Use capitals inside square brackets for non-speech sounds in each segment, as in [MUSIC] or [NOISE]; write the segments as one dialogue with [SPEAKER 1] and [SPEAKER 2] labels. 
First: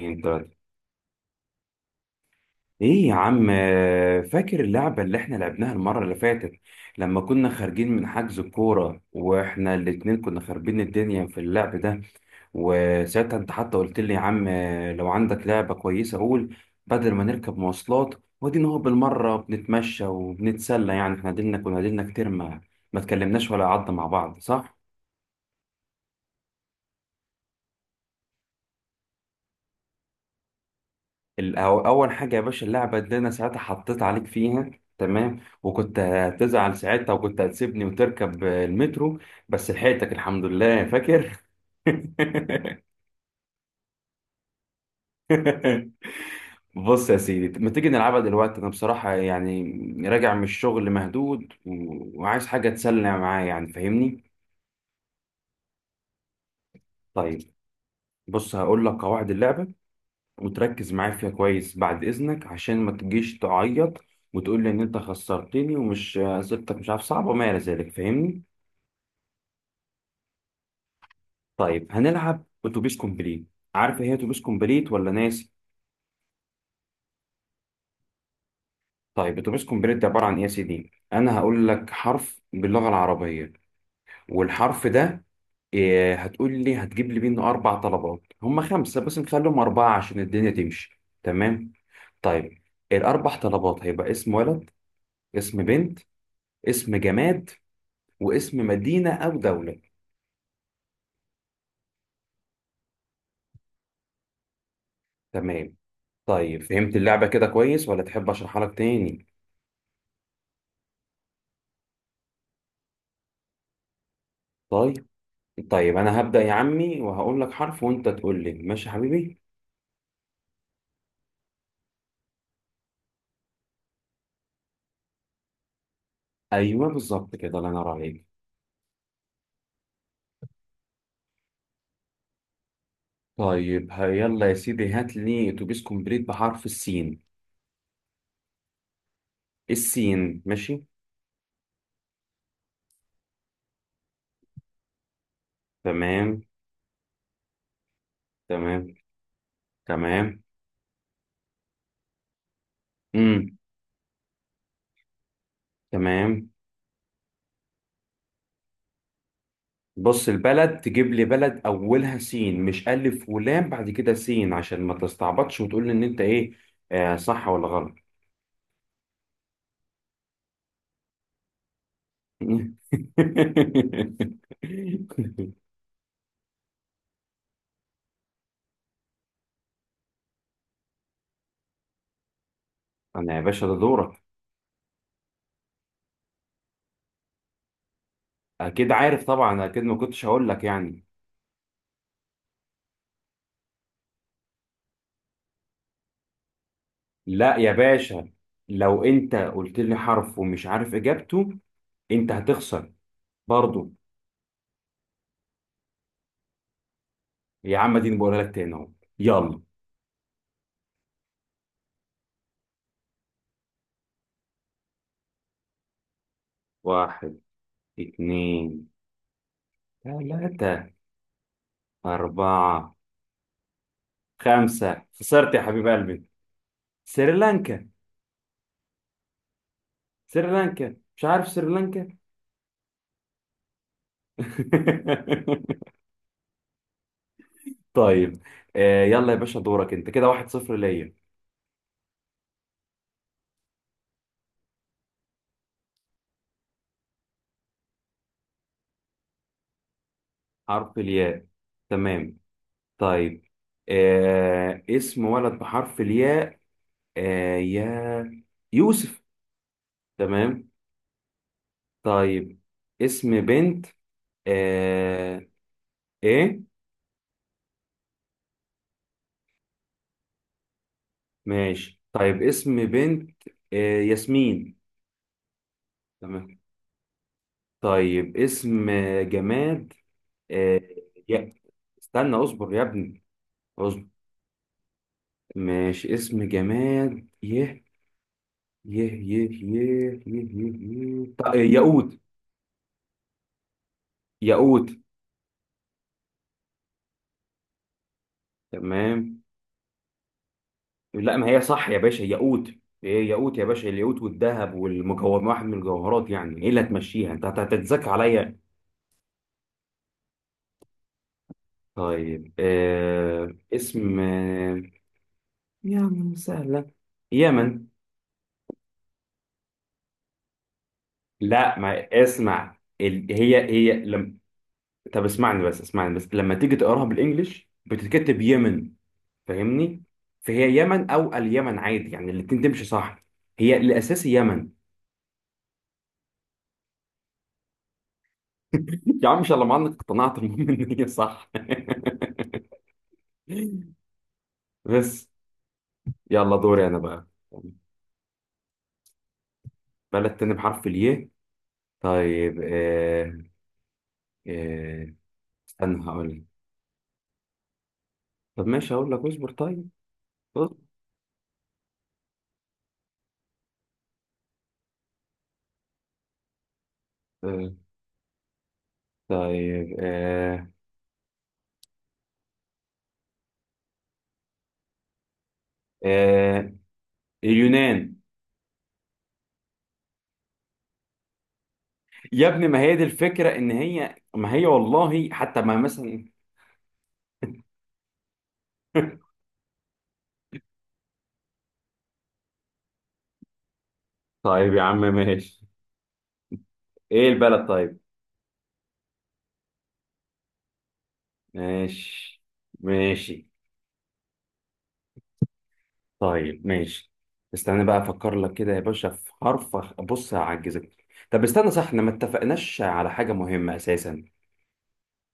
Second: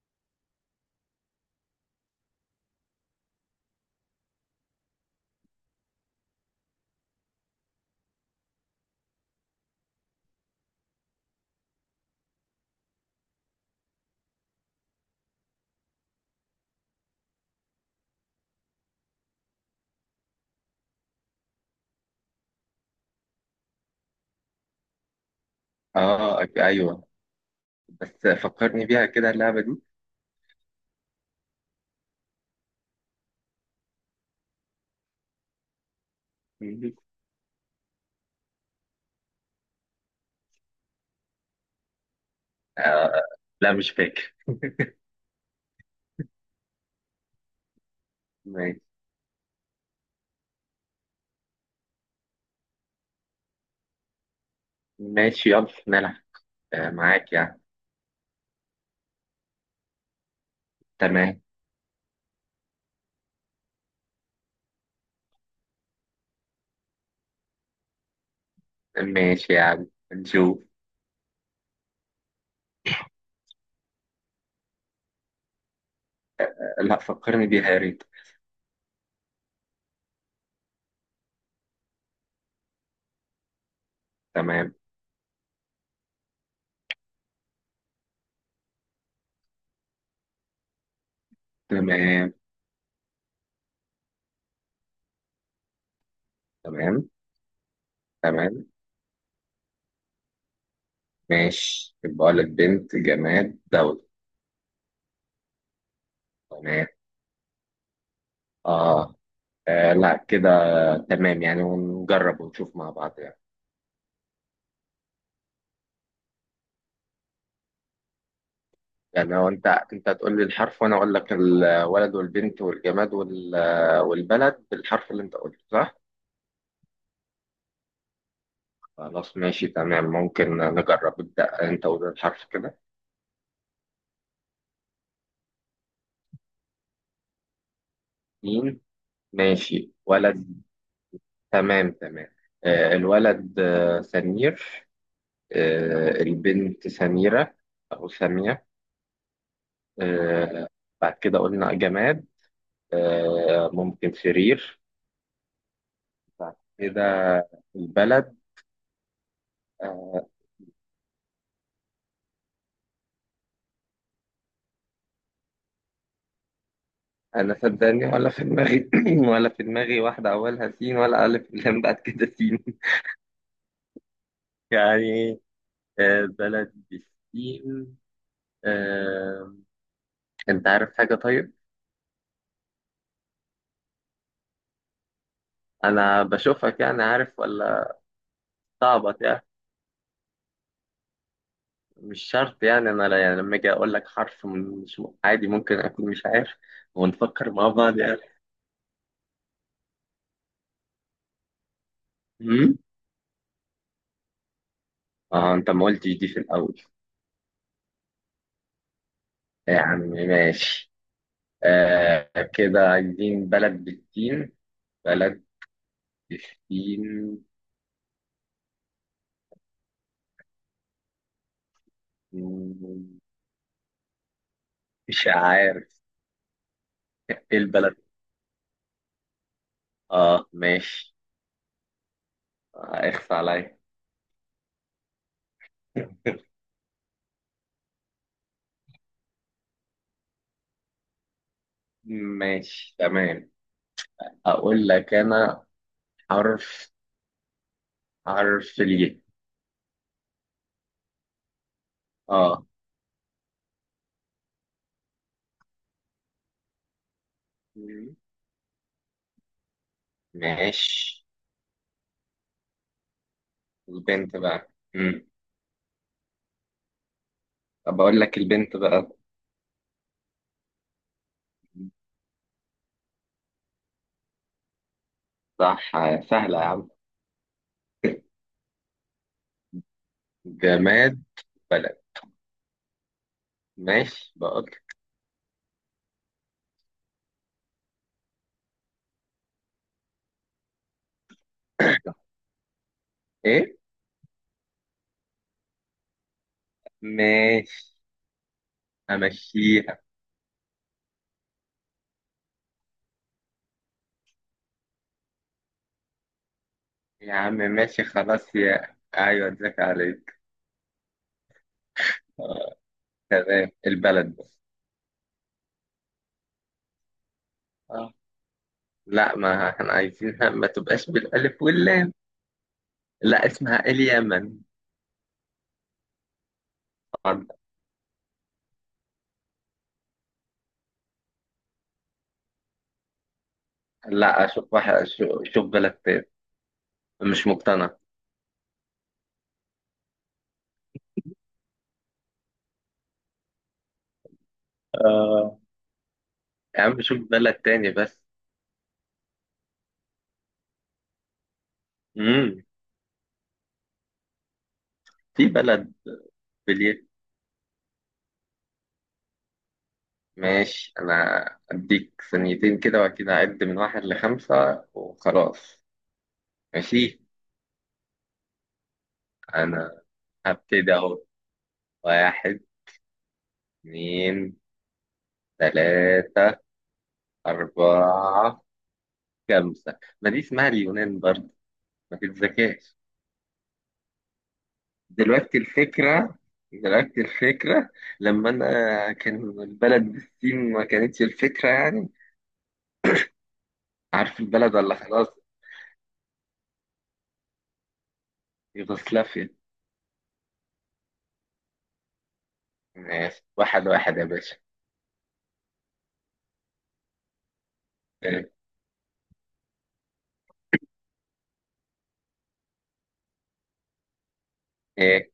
[SPEAKER 1] انت، ايه يا عم؟ فاكر اللعبة اللي احنا لعبناها المرة اللي فاتت، لما كنا خارجين من حجز الكورة واحنا الاتنين كنا خاربين الدنيا في اللعب ده. وساعتها انت حتى قلت لي: يا عم، لو عندك لعبة كويسة قول، بدل ما نركب مواصلات ودينا هو بالمرة بنتمشى وبنتسلى. يعني احنا ديلنا كتير ما اتكلمناش ولا قعدنا مع بعض، صح؟
[SPEAKER 2] اه، ايوه. بس فكرني بيها كده اللعبة دي.
[SPEAKER 1] اول حاجه يا باشا، اللعبه اللي انا ساعتها حطيت عليك فيها، تمام. وكنت هتزعل
[SPEAKER 2] مهم.
[SPEAKER 1] ساعتها وكنت هتسيبني وتركب المترو، بس لحقتك الحمد لله، فاكر؟
[SPEAKER 2] آه. لا، مش فاكر.
[SPEAKER 1] [LAUGHS] بص يا سيدي، ما تيجي نلعبها دلوقتي؟ انا
[SPEAKER 2] ماشي.
[SPEAKER 1] بصراحه يعني راجع من الشغل مهدود وعايز حاجه تسلى معايا، يعني فاهمني؟
[SPEAKER 2] ماشي، يلا نلعب. آه، معاك
[SPEAKER 1] طيب،
[SPEAKER 2] يعني.
[SPEAKER 1] بص هقول لك قواعد اللعبه، وتركز معايا فيها
[SPEAKER 2] تمام.
[SPEAKER 1] كويس بعد إذنك، عشان ما تجيش تعيط وتقول لي إن أنت خسرتني ومش أسئلتك مش عارف صعبة وما إلى ذلك، فاهمني؟
[SPEAKER 2] ماشي يعني نشوف.
[SPEAKER 1] طيب، هنلعب أتوبيس كومبليت. عارف إيه هي أتوبيس كومبليت ولا ناسي؟
[SPEAKER 2] لا، فكرني بيها يا ريت.
[SPEAKER 1] طيب، أتوبيس كومبليت ده عبارة عن إيه يا سيدي؟ أنا هقول لك حرف باللغة العربية،
[SPEAKER 2] تمام.
[SPEAKER 1] والحرف ده إيه، هتقول لي هتجيب لي منه أربع طلبات. هم خمسة بس نخليهم أربعة عشان الدنيا تمشي، تمام؟
[SPEAKER 2] تمام.
[SPEAKER 1] طيب، الأربع طلبات هيبقى اسم ولد، اسم بنت، اسم
[SPEAKER 2] تمام.
[SPEAKER 1] جماد، واسم
[SPEAKER 2] تمام.
[SPEAKER 1] مدينة أو دولة.
[SPEAKER 2] ماشي، بقول لك بنت جماد دولة.
[SPEAKER 1] تمام. طيب،
[SPEAKER 2] تمام.
[SPEAKER 1] فهمت اللعبة كده كويس ولا تحب أشرحها لك
[SPEAKER 2] آه.
[SPEAKER 1] تاني؟
[SPEAKER 2] اه لا كده. تمام يعني، ونجرب ونشوف مع بعض يعني.
[SPEAKER 1] طيب. طيب، أنا هبدأ يا عمي وهقول لك حرف وأنت تقول لي. ماشي يا
[SPEAKER 2] يعني
[SPEAKER 1] حبيبي؟
[SPEAKER 2] هو انت هتقول لي الحرف وانا اقول لك الولد والبنت والجماد والبلد بالحرف اللي انت قلته، صح؟
[SPEAKER 1] أيوه بالظبط كده، الله ينور عليك.
[SPEAKER 2] خلاص ماشي تمام، ممكن نجرب. ابدأ انت، قول الحرف كده.
[SPEAKER 1] طيب، يلا يا سيدي، هات لي أتوبيس كومبليت بحرف السين.
[SPEAKER 2] مين؟ ماشي،
[SPEAKER 1] السين،
[SPEAKER 2] ولد.
[SPEAKER 1] ماشي.
[SPEAKER 2] تمام تمام. آه الولد، آه، سمير. آه
[SPEAKER 1] تمام
[SPEAKER 2] البنت سميرة. او سامية.
[SPEAKER 1] تمام. تمام.
[SPEAKER 2] آه. بعد كده قلنا جماد.
[SPEAKER 1] امم
[SPEAKER 2] آه، ممكن سرير.
[SPEAKER 1] تمام.
[SPEAKER 2] بعد كده البلد. آه.
[SPEAKER 1] بص، البلد تجيب لي بلد أولها سين، مش ألف ولام بعد كده سين، عشان ما تستعبطش وتقول لي إن أنت إيه. آه، صح
[SPEAKER 2] انا،
[SPEAKER 1] ولا غلط؟
[SPEAKER 2] صدقني، ولا في دماغي [CLEARS THROAT] ولا في دماغي واحده اولها سين ولا الف لام بعد كده سين.
[SPEAKER 1] [LAUGHS]
[SPEAKER 2] [LAUGHS] يعني. آه، بلد بالسين. آه. انت عارف حاجه، طيب؟
[SPEAKER 1] انا يا باشا، ده دورك.
[SPEAKER 2] انا بشوفك يعني، عارف ولا؟
[SPEAKER 1] اكيد
[SPEAKER 2] صعبت
[SPEAKER 1] عارف
[SPEAKER 2] يعني.
[SPEAKER 1] طبعا، اكيد ما كنتش هقول لك يعني.
[SPEAKER 2] مش شرط يعني، انا يعني لما اجي اقول لك حرف، مش عادي ممكن اكون مش عارف. ونفكر
[SPEAKER 1] لا
[SPEAKER 2] مع
[SPEAKER 1] يا
[SPEAKER 2] بعض يعني.
[SPEAKER 1] باشا، لو انت قلت لي حرف ومش عارف اجابته، انت
[SPEAKER 2] أمم؟
[SPEAKER 1] هتخسر. برضو.
[SPEAKER 2] اه، انت ما قلتش دي في الاول.
[SPEAKER 1] يا عم، دي بقولها لك تاني اهو. يلا.
[SPEAKER 2] يا عم ماشي. آه، كده عايزين بلد بالسين. بلد بالسين.
[SPEAKER 1] واحد، اتنين، تلاتة،
[SPEAKER 2] مم،
[SPEAKER 1] أربعة، خمسة.
[SPEAKER 2] مش
[SPEAKER 1] خسرت يا حبيب
[SPEAKER 2] عارف.
[SPEAKER 1] قلبي.
[SPEAKER 2] ايه
[SPEAKER 1] سريلانكا.
[SPEAKER 2] البلد. اه
[SPEAKER 1] سريلانكا،
[SPEAKER 2] ماشي.
[SPEAKER 1] مش عارف سريلانكا.
[SPEAKER 2] آه، اخفى عليا.
[SPEAKER 1] [LAUGHS]
[SPEAKER 2] [LAUGHS]
[SPEAKER 1] طيب، آه يلا يا باشا دورك انت، كده 1-0 ليا.
[SPEAKER 2] ماشي. تمام. اقول لك انا حرف، حرف الياء.
[SPEAKER 1] حرف الياء، تمام.
[SPEAKER 2] اه.
[SPEAKER 1] طيب، آه اسم ولد بحرف الياء. آه
[SPEAKER 2] مم.
[SPEAKER 1] يا، يوسف. تمام.
[SPEAKER 2] ماشي.
[SPEAKER 1] طيب، اسم بنت.
[SPEAKER 2] البنت بقى.
[SPEAKER 1] آه، ايه؟
[SPEAKER 2] طب اقول لك البنت بقى.
[SPEAKER 1] ماشي، طيب اسم بنت. آه، ياسمين.
[SPEAKER 2] صح.
[SPEAKER 1] تمام.
[SPEAKER 2] سهلة يا عم.
[SPEAKER 1] طيب، اسم جماد. آه
[SPEAKER 2] جماد.
[SPEAKER 1] يا،
[SPEAKER 2] بلد.
[SPEAKER 1] استنى اصبر يا ابني. اصبر.
[SPEAKER 2] ماشي، بقول.
[SPEAKER 1] ماشي، اسم جماد. يه يه يه يه يه يه, يه. طيب، ياقوت.
[SPEAKER 2] ايه.
[SPEAKER 1] ياقوت،
[SPEAKER 2] ماشي.
[SPEAKER 1] تمام.
[SPEAKER 2] امشيها.
[SPEAKER 1] لا ما هي صح يا باشا، ياقوت. ايه ياقوت يا باشا، الياقوت والذهب والمجوهر، واحد من الجوهرات يعني. ايه اللي هتمشيها؟
[SPEAKER 2] يا
[SPEAKER 1] انت
[SPEAKER 2] عم ماشي،
[SPEAKER 1] هتتذاكى
[SPEAKER 2] خلاص،
[SPEAKER 1] عليا؟
[SPEAKER 2] يا ايوه، ازيك عليك.
[SPEAKER 1] طيب،
[SPEAKER 2] آه،
[SPEAKER 1] آه
[SPEAKER 2] تمام،
[SPEAKER 1] اسم،
[SPEAKER 2] البلد.
[SPEAKER 1] آه يعني سهلة. يمن.
[SPEAKER 2] لا، ما احنا عايزينها [LAUGHS] ما تبقاش بالألف
[SPEAKER 1] لا، ما
[SPEAKER 2] واللام.
[SPEAKER 1] اسمع ال...
[SPEAKER 2] لا،
[SPEAKER 1] هي
[SPEAKER 2] اسمها
[SPEAKER 1] هي لم...
[SPEAKER 2] اليمن.
[SPEAKER 1] طب اسمعني بس، اسمعني بس، لما تيجي تقراها
[SPEAKER 2] طب.
[SPEAKER 1] بالانجلش بتتكتب يمن. فاهمني؟ فهي يمن او اليمن، عادي يعني، الاتنين تمشي، صح؟ هي الاساسي
[SPEAKER 2] لا،
[SPEAKER 1] يمن.
[SPEAKER 2] أشوف واحد، شوف بلد تاني. مش مقتنع.
[SPEAKER 1] [LAUGHS] يا عم ان شاء الله ما عندك، اقتنعت، المهم ان هي صح، بس.
[SPEAKER 2] آه.
[SPEAKER 1] يلا
[SPEAKER 2] يا
[SPEAKER 1] دوري انا
[SPEAKER 2] عم شوف
[SPEAKER 1] بقى.
[SPEAKER 2] بلد تاني بس.
[SPEAKER 1] بلد تاني بحرف الياء، طيب،
[SPEAKER 2] امم
[SPEAKER 1] آه. آه،
[SPEAKER 2] في بلد
[SPEAKER 1] استنى هقول لك.
[SPEAKER 2] باليد.
[SPEAKER 1] طب ماشي هقول لك، اصبر، طيب. اصبر.
[SPEAKER 2] ماشي أنا. أديك ثانيتين كده وأكيد هعد من واحد لخمسة وخلاص. ماشي.
[SPEAKER 1] آه، طيب
[SPEAKER 2] أنا
[SPEAKER 1] آه.
[SPEAKER 2] هبتدي أهو. واحد. اتنين. تلاتة.
[SPEAKER 1] آه، اليونان.
[SPEAKER 2] أربعة. خمسة، ما دي اسمها اليونان برضه، ما
[SPEAKER 1] يا ابني، ما هي
[SPEAKER 2] تتذكاش.
[SPEAKER 1] دي الفكرة، ان هي ما هي والله
[SPEAKER 2] دلوقتي
[SPEAKER 1] حتى ما مثلا.
[SPEAKER 2] الفكرة. دلوقتي الفكرة، لما أنا
[SPEAKER 1] [LAUGHS]
[SPEAKER 2] كان البلد بالسين ما كانتش الفكرة يعني. عارف
[SPEAKER 1] طيب
[SPEAKER 2] البلد
[SPEAKER 1] يا
[SPEAKER 2] ولا
[SPEAKER 1] عم
[SPEAKER 2] خلاص؟
[SPEAKER 1] ماشي. ايه البلد طيب؟
[SPEAKER 2] يوغوسلافيا.
[SPEAKER 1] ماشي،
[SPEAKER 2] ماشي،
[SPEAKER 1] ماشي،
[SPEAKER 2] واحد واحد يا باشا.
[SPEAKER 1] طيب. ماشي. استنى بقى افكر
[SPEAKER 2] إيه؟
[SPEAKER 1] لك كده يا باشا في حرف بص هعجزك. طب استنى صح، احنا ما اتفقناش على حاجة مهمة اساسا.
[SPEAKER 2] إيه.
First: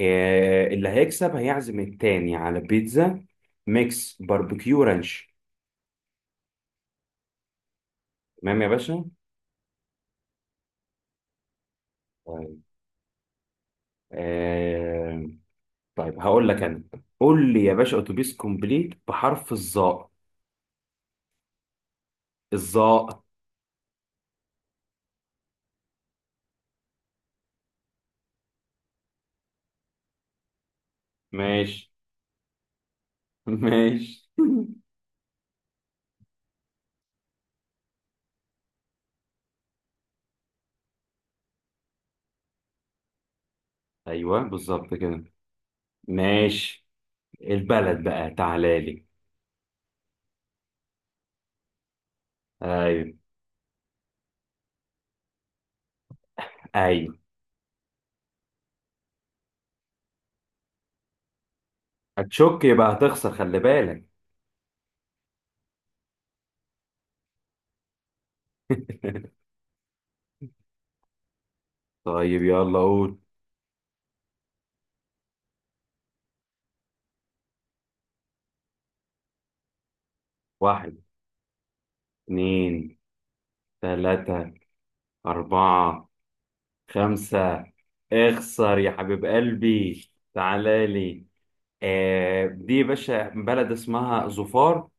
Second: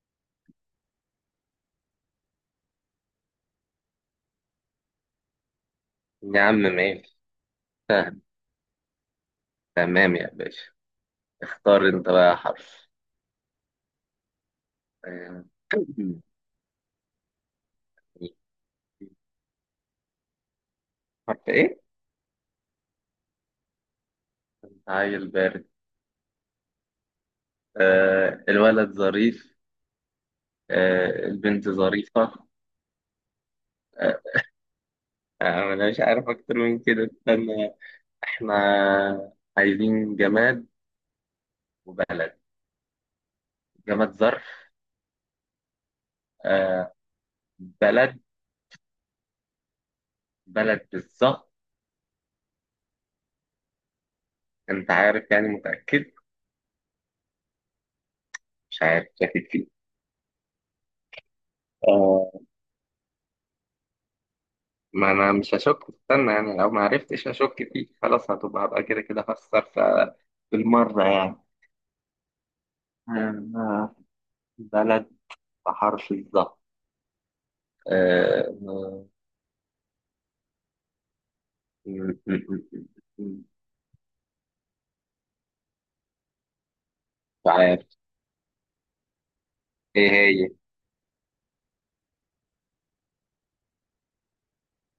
[SPEAKER 1] إيه اللي هيكسب هيعزم التاني على بيتزا ميكس باربيكيو رانش.
[SPEAKER 2] يا عم ماشي. فاهم.
[SPEAKER 1] تمام يا باشا.
[SPEAKER 2] تمام يا باشا. اختار أنت بقى
[SPEAKER 1] طيب،
[SPEAKER 2] حرف.
[SPEAKER 1] إيه؟
[SPEAKER 2] آه.
[SPEAKER 1] طيب هقول لك انا. قول لي يا باشا اتوبيس كومبليت بحرف الظاء.
[SPEAKER 2] حرف إيه؟
[SPEAKER 1] الظاء،
[SPEAKER 2] عيل بارد. آه الولد ظريف. آه البنت
[SPEAKER 1] ماشي.
[SPEAKER 2] ظريفة.
[SPEAKER 1] [LAUGHS]
[SPEAKER 2] آه.
[SPEAKER 1] ماشي.
[SPEAKER 2] آه. أنا مش عارف أكتر من كده، استنى. احنا عايزين جماد وبلد.
[SPEAKER 1] [LAUGHS]
[SPEAKER 2] جماد
[SPEAKER 1] ايوه
[SPEAKER 2] ظرف.
[SPEAKER 1] بالظبط كده. ماشي.
[SPEAKER 2] آه.
[SPEAKER 1] البلد
[SPEAKER 2] بلد.
[SPEAKER 1] بقى، تعالى لي.
[SPEAKER 2] بلد بالظبط.
[SPEAKER 1] أيوه.
[SPEAKER 2] انت عارف يعني، متأكد؟
[SPEAKER 1] ايوه.
[SPEAKER 2] مش عارف، شاكك فيه. آه.
[SPEAKER 1] هتشك يبقى هتخسر، خلي بالك.
[SPEAKER 2] ما انا مش هشك، استنى يعني، لو ما عرفتش هشك فيه خلاص، هبقى كده كده
[SPEAKER 1] [LAUGHS]
[SPEAKER 2] خسر. بالمرة يعني.
[SPEAKER 1] طيب يلا قول.
[SPEAKER 2] آه. بلد بحرف الظهر. آه،
[SPEAKER 1] واحد،
[SPEAKER 2] م- م-
[SPEAKER 1] اتنين،
[SPEAKER 2] مش
[SPEAKER 1] تلاتة، أربعة، خمسة.
[SPEAKER 2] عارف.
[SPEAKER 1] اخسر يا حبيب قلبي،
[SPEAKER 2] ايه هي؟
[SPEAKER 1] تعالى لي. آه دي يا باشا بلد اسمها ظفار.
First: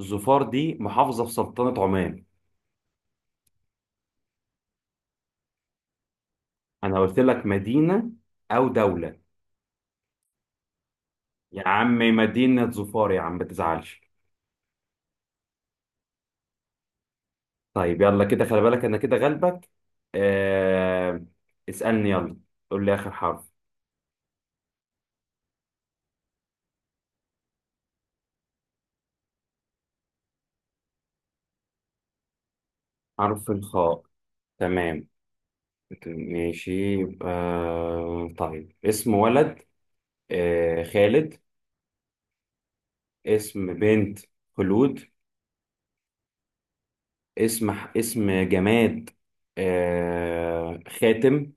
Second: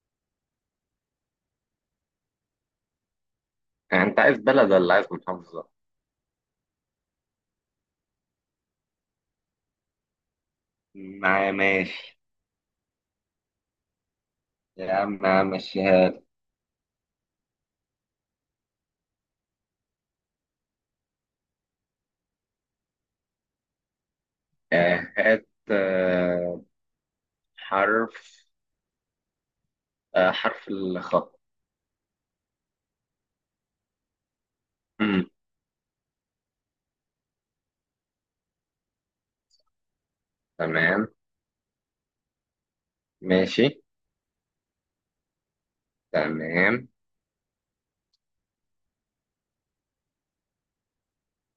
[SPEAKER 1] ظفار دي محافظة في سلطنة عمان.
[SPEAKER 2] يعني انت عايز بلد ولا عايز محافظة؟
[SPEAKER 1] أنا قلت لك مدينة أو دولة. يا عم،
[SPEAKER 2] ماشي.
[SPEAKER 1] مدينة ظفار يا عم، ما تزعلش.
[SPEAKER 2] يا عم، يا عم، مشيها لي.
[SPEAKER 1] طيب، يلا كده خلي بالك أنا كده غلبك. آه، اسألني يلا، قول لي آخر حرف.
[SPEAKER 2] آه، هات، آه، حرف، آه، حرف الخاء.
[SPEAKER 1] حرف الخاء، تمام.
[SPEAKER 2] مم.
[SPEAKER 1] ماشي. يبقى، طيب اسم ولد. آه،
[SPEAKER 2] تمام.
[SPEAKER 1] خالد.
[SPEAKER 2] ماشي.
[SPEAKER 1] اسم بنت، خلود.
[SPEAKER 2] تمام.
[SPEAKER 1] اسم اسم جماد. آه، خاتم.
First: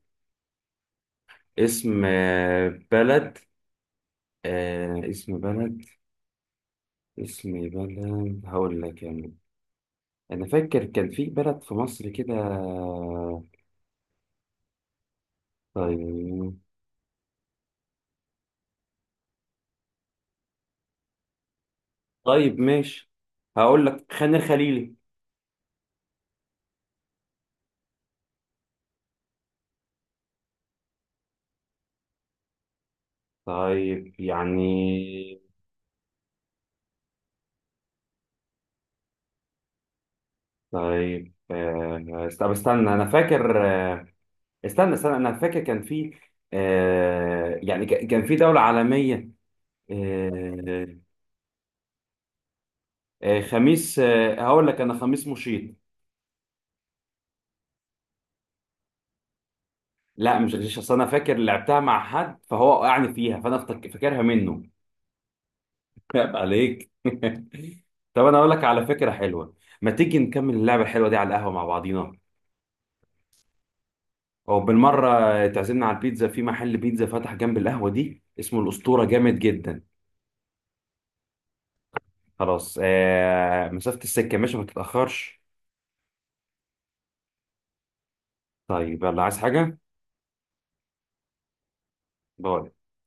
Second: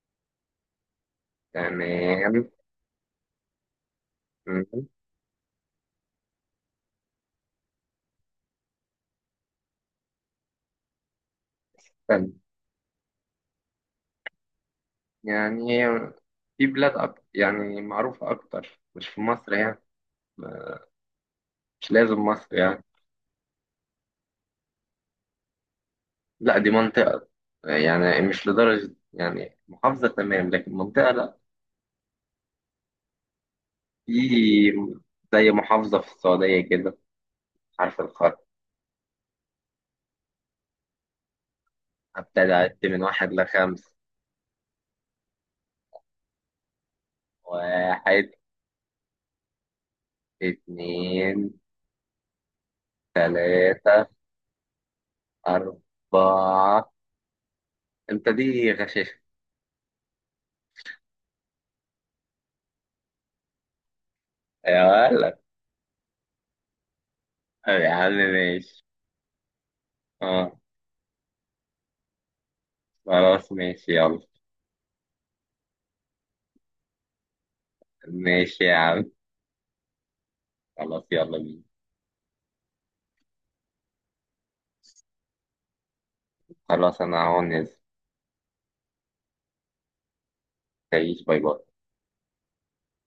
[SPEAKER 1] اسم
[SPEAKER 2] تمام.
[SPEAKER 1] آه، بلد.
[SPEAKER 2] مم.
[SPEAKER 1] آه، اسم بلد. اسم بلد هقول لك يعني. انا فاكر كان في بلد في مصر
[SPEAKER 2] تمام.
[SPEAKER 1] كده.
[SPEAKER 2] يعني
[SPEAKER 1] طيب.
[SPEAKER 2] في بلاد أكتر يعني، معروفة أكتر، مش في مصر يعني. مش لازم مصر
[SPEAKER 1] طيب
[SPEAKER 2] يعني.
[SPEAKER 1] ماشي، هقول لك خان الخليلي.
[SPEAKER 2] لا، دي منطقة. يعني مش لدرجة يعني محافظة، تمام، لكن منطقة لا.
[SPEAKER 1] طيب
[SPEAKER 2] في،
[SPEAKER 1] يعني.
[SPEAKER 2] زي محافظة في السعودية كده. حرف الخاء.
[SPEAKER 1] طيب آه، طب
[SPEAKER 2] هبتدي أعد
[SPEAKER 1] استنى
[SPEAKER 2] من
[SPEAKER 1] انا
[SPEAKER 2] واحد
[SPEAKER 1] فاكر
[SPEAKER 2] لخمس.
[SPEAKER 1] آه. استنى استنى، انا فاكر كان في، آه يعني
[SPEAKER 2] واحد.
[SPEAKER 1] كان في دولة عالمية. آه،
[SPEAKER 2] اتنين.
[SPEAKER 1] آه، خميس،
[SPEAKER 2] تلاتة.
[SPEAKER 1] آه هقول لك انا، خميس مشيط.
[SPEAKER 2] أربعة. أنت دي غشاشة.
[SPEAKER 1] لا مش غشيش، اصل انا فاكر لعبتها مع حد فهو وقعني فيها، فانا فاكرها منه.
[SPEAKER 2] يا ولد.
[SPEAKER 1] [LAUGHS] عيب عليك. [LAUGHS]
[SPEAKER 2] يا عم
[SPEAKER 1] طب انا اقول لك
[SPEAKER 2] ماشي.
[SPEAKER 1] على فكرة حلوة. ما تيجي نكمل
[SPEAKER 2] أه.
[SPEAKER 1] اللعبة الحلوة دي على القهوة مع بعضينا،
[SPEAKER 2] خلاص ماشي، يلا.
[SPEAKER 1] او بالمرة تعزمنا على البيتزا، في محل بيتزا فتح جنب القهوة دي اسمه
[SPEAKER 2] ماشي يا
[SPEAKER 1] الأسطورة،
[SPEAKER 2] عم.
[SPEAKER 1] جامد جدا.
[SPEAKER 2] خلاص يلا بينا.
[SPEAKER 1] خلاص. آه، مسافة السكة ماشي، ما تتأخرش.
[SPEAKER 2] خلاص أنا هون نازل.
[SPEAKER 1] طيب، يلا، عايز حاجة؟
[SPEAKER 2] تعيش، باي باي.
[SPEAKER 1] باي.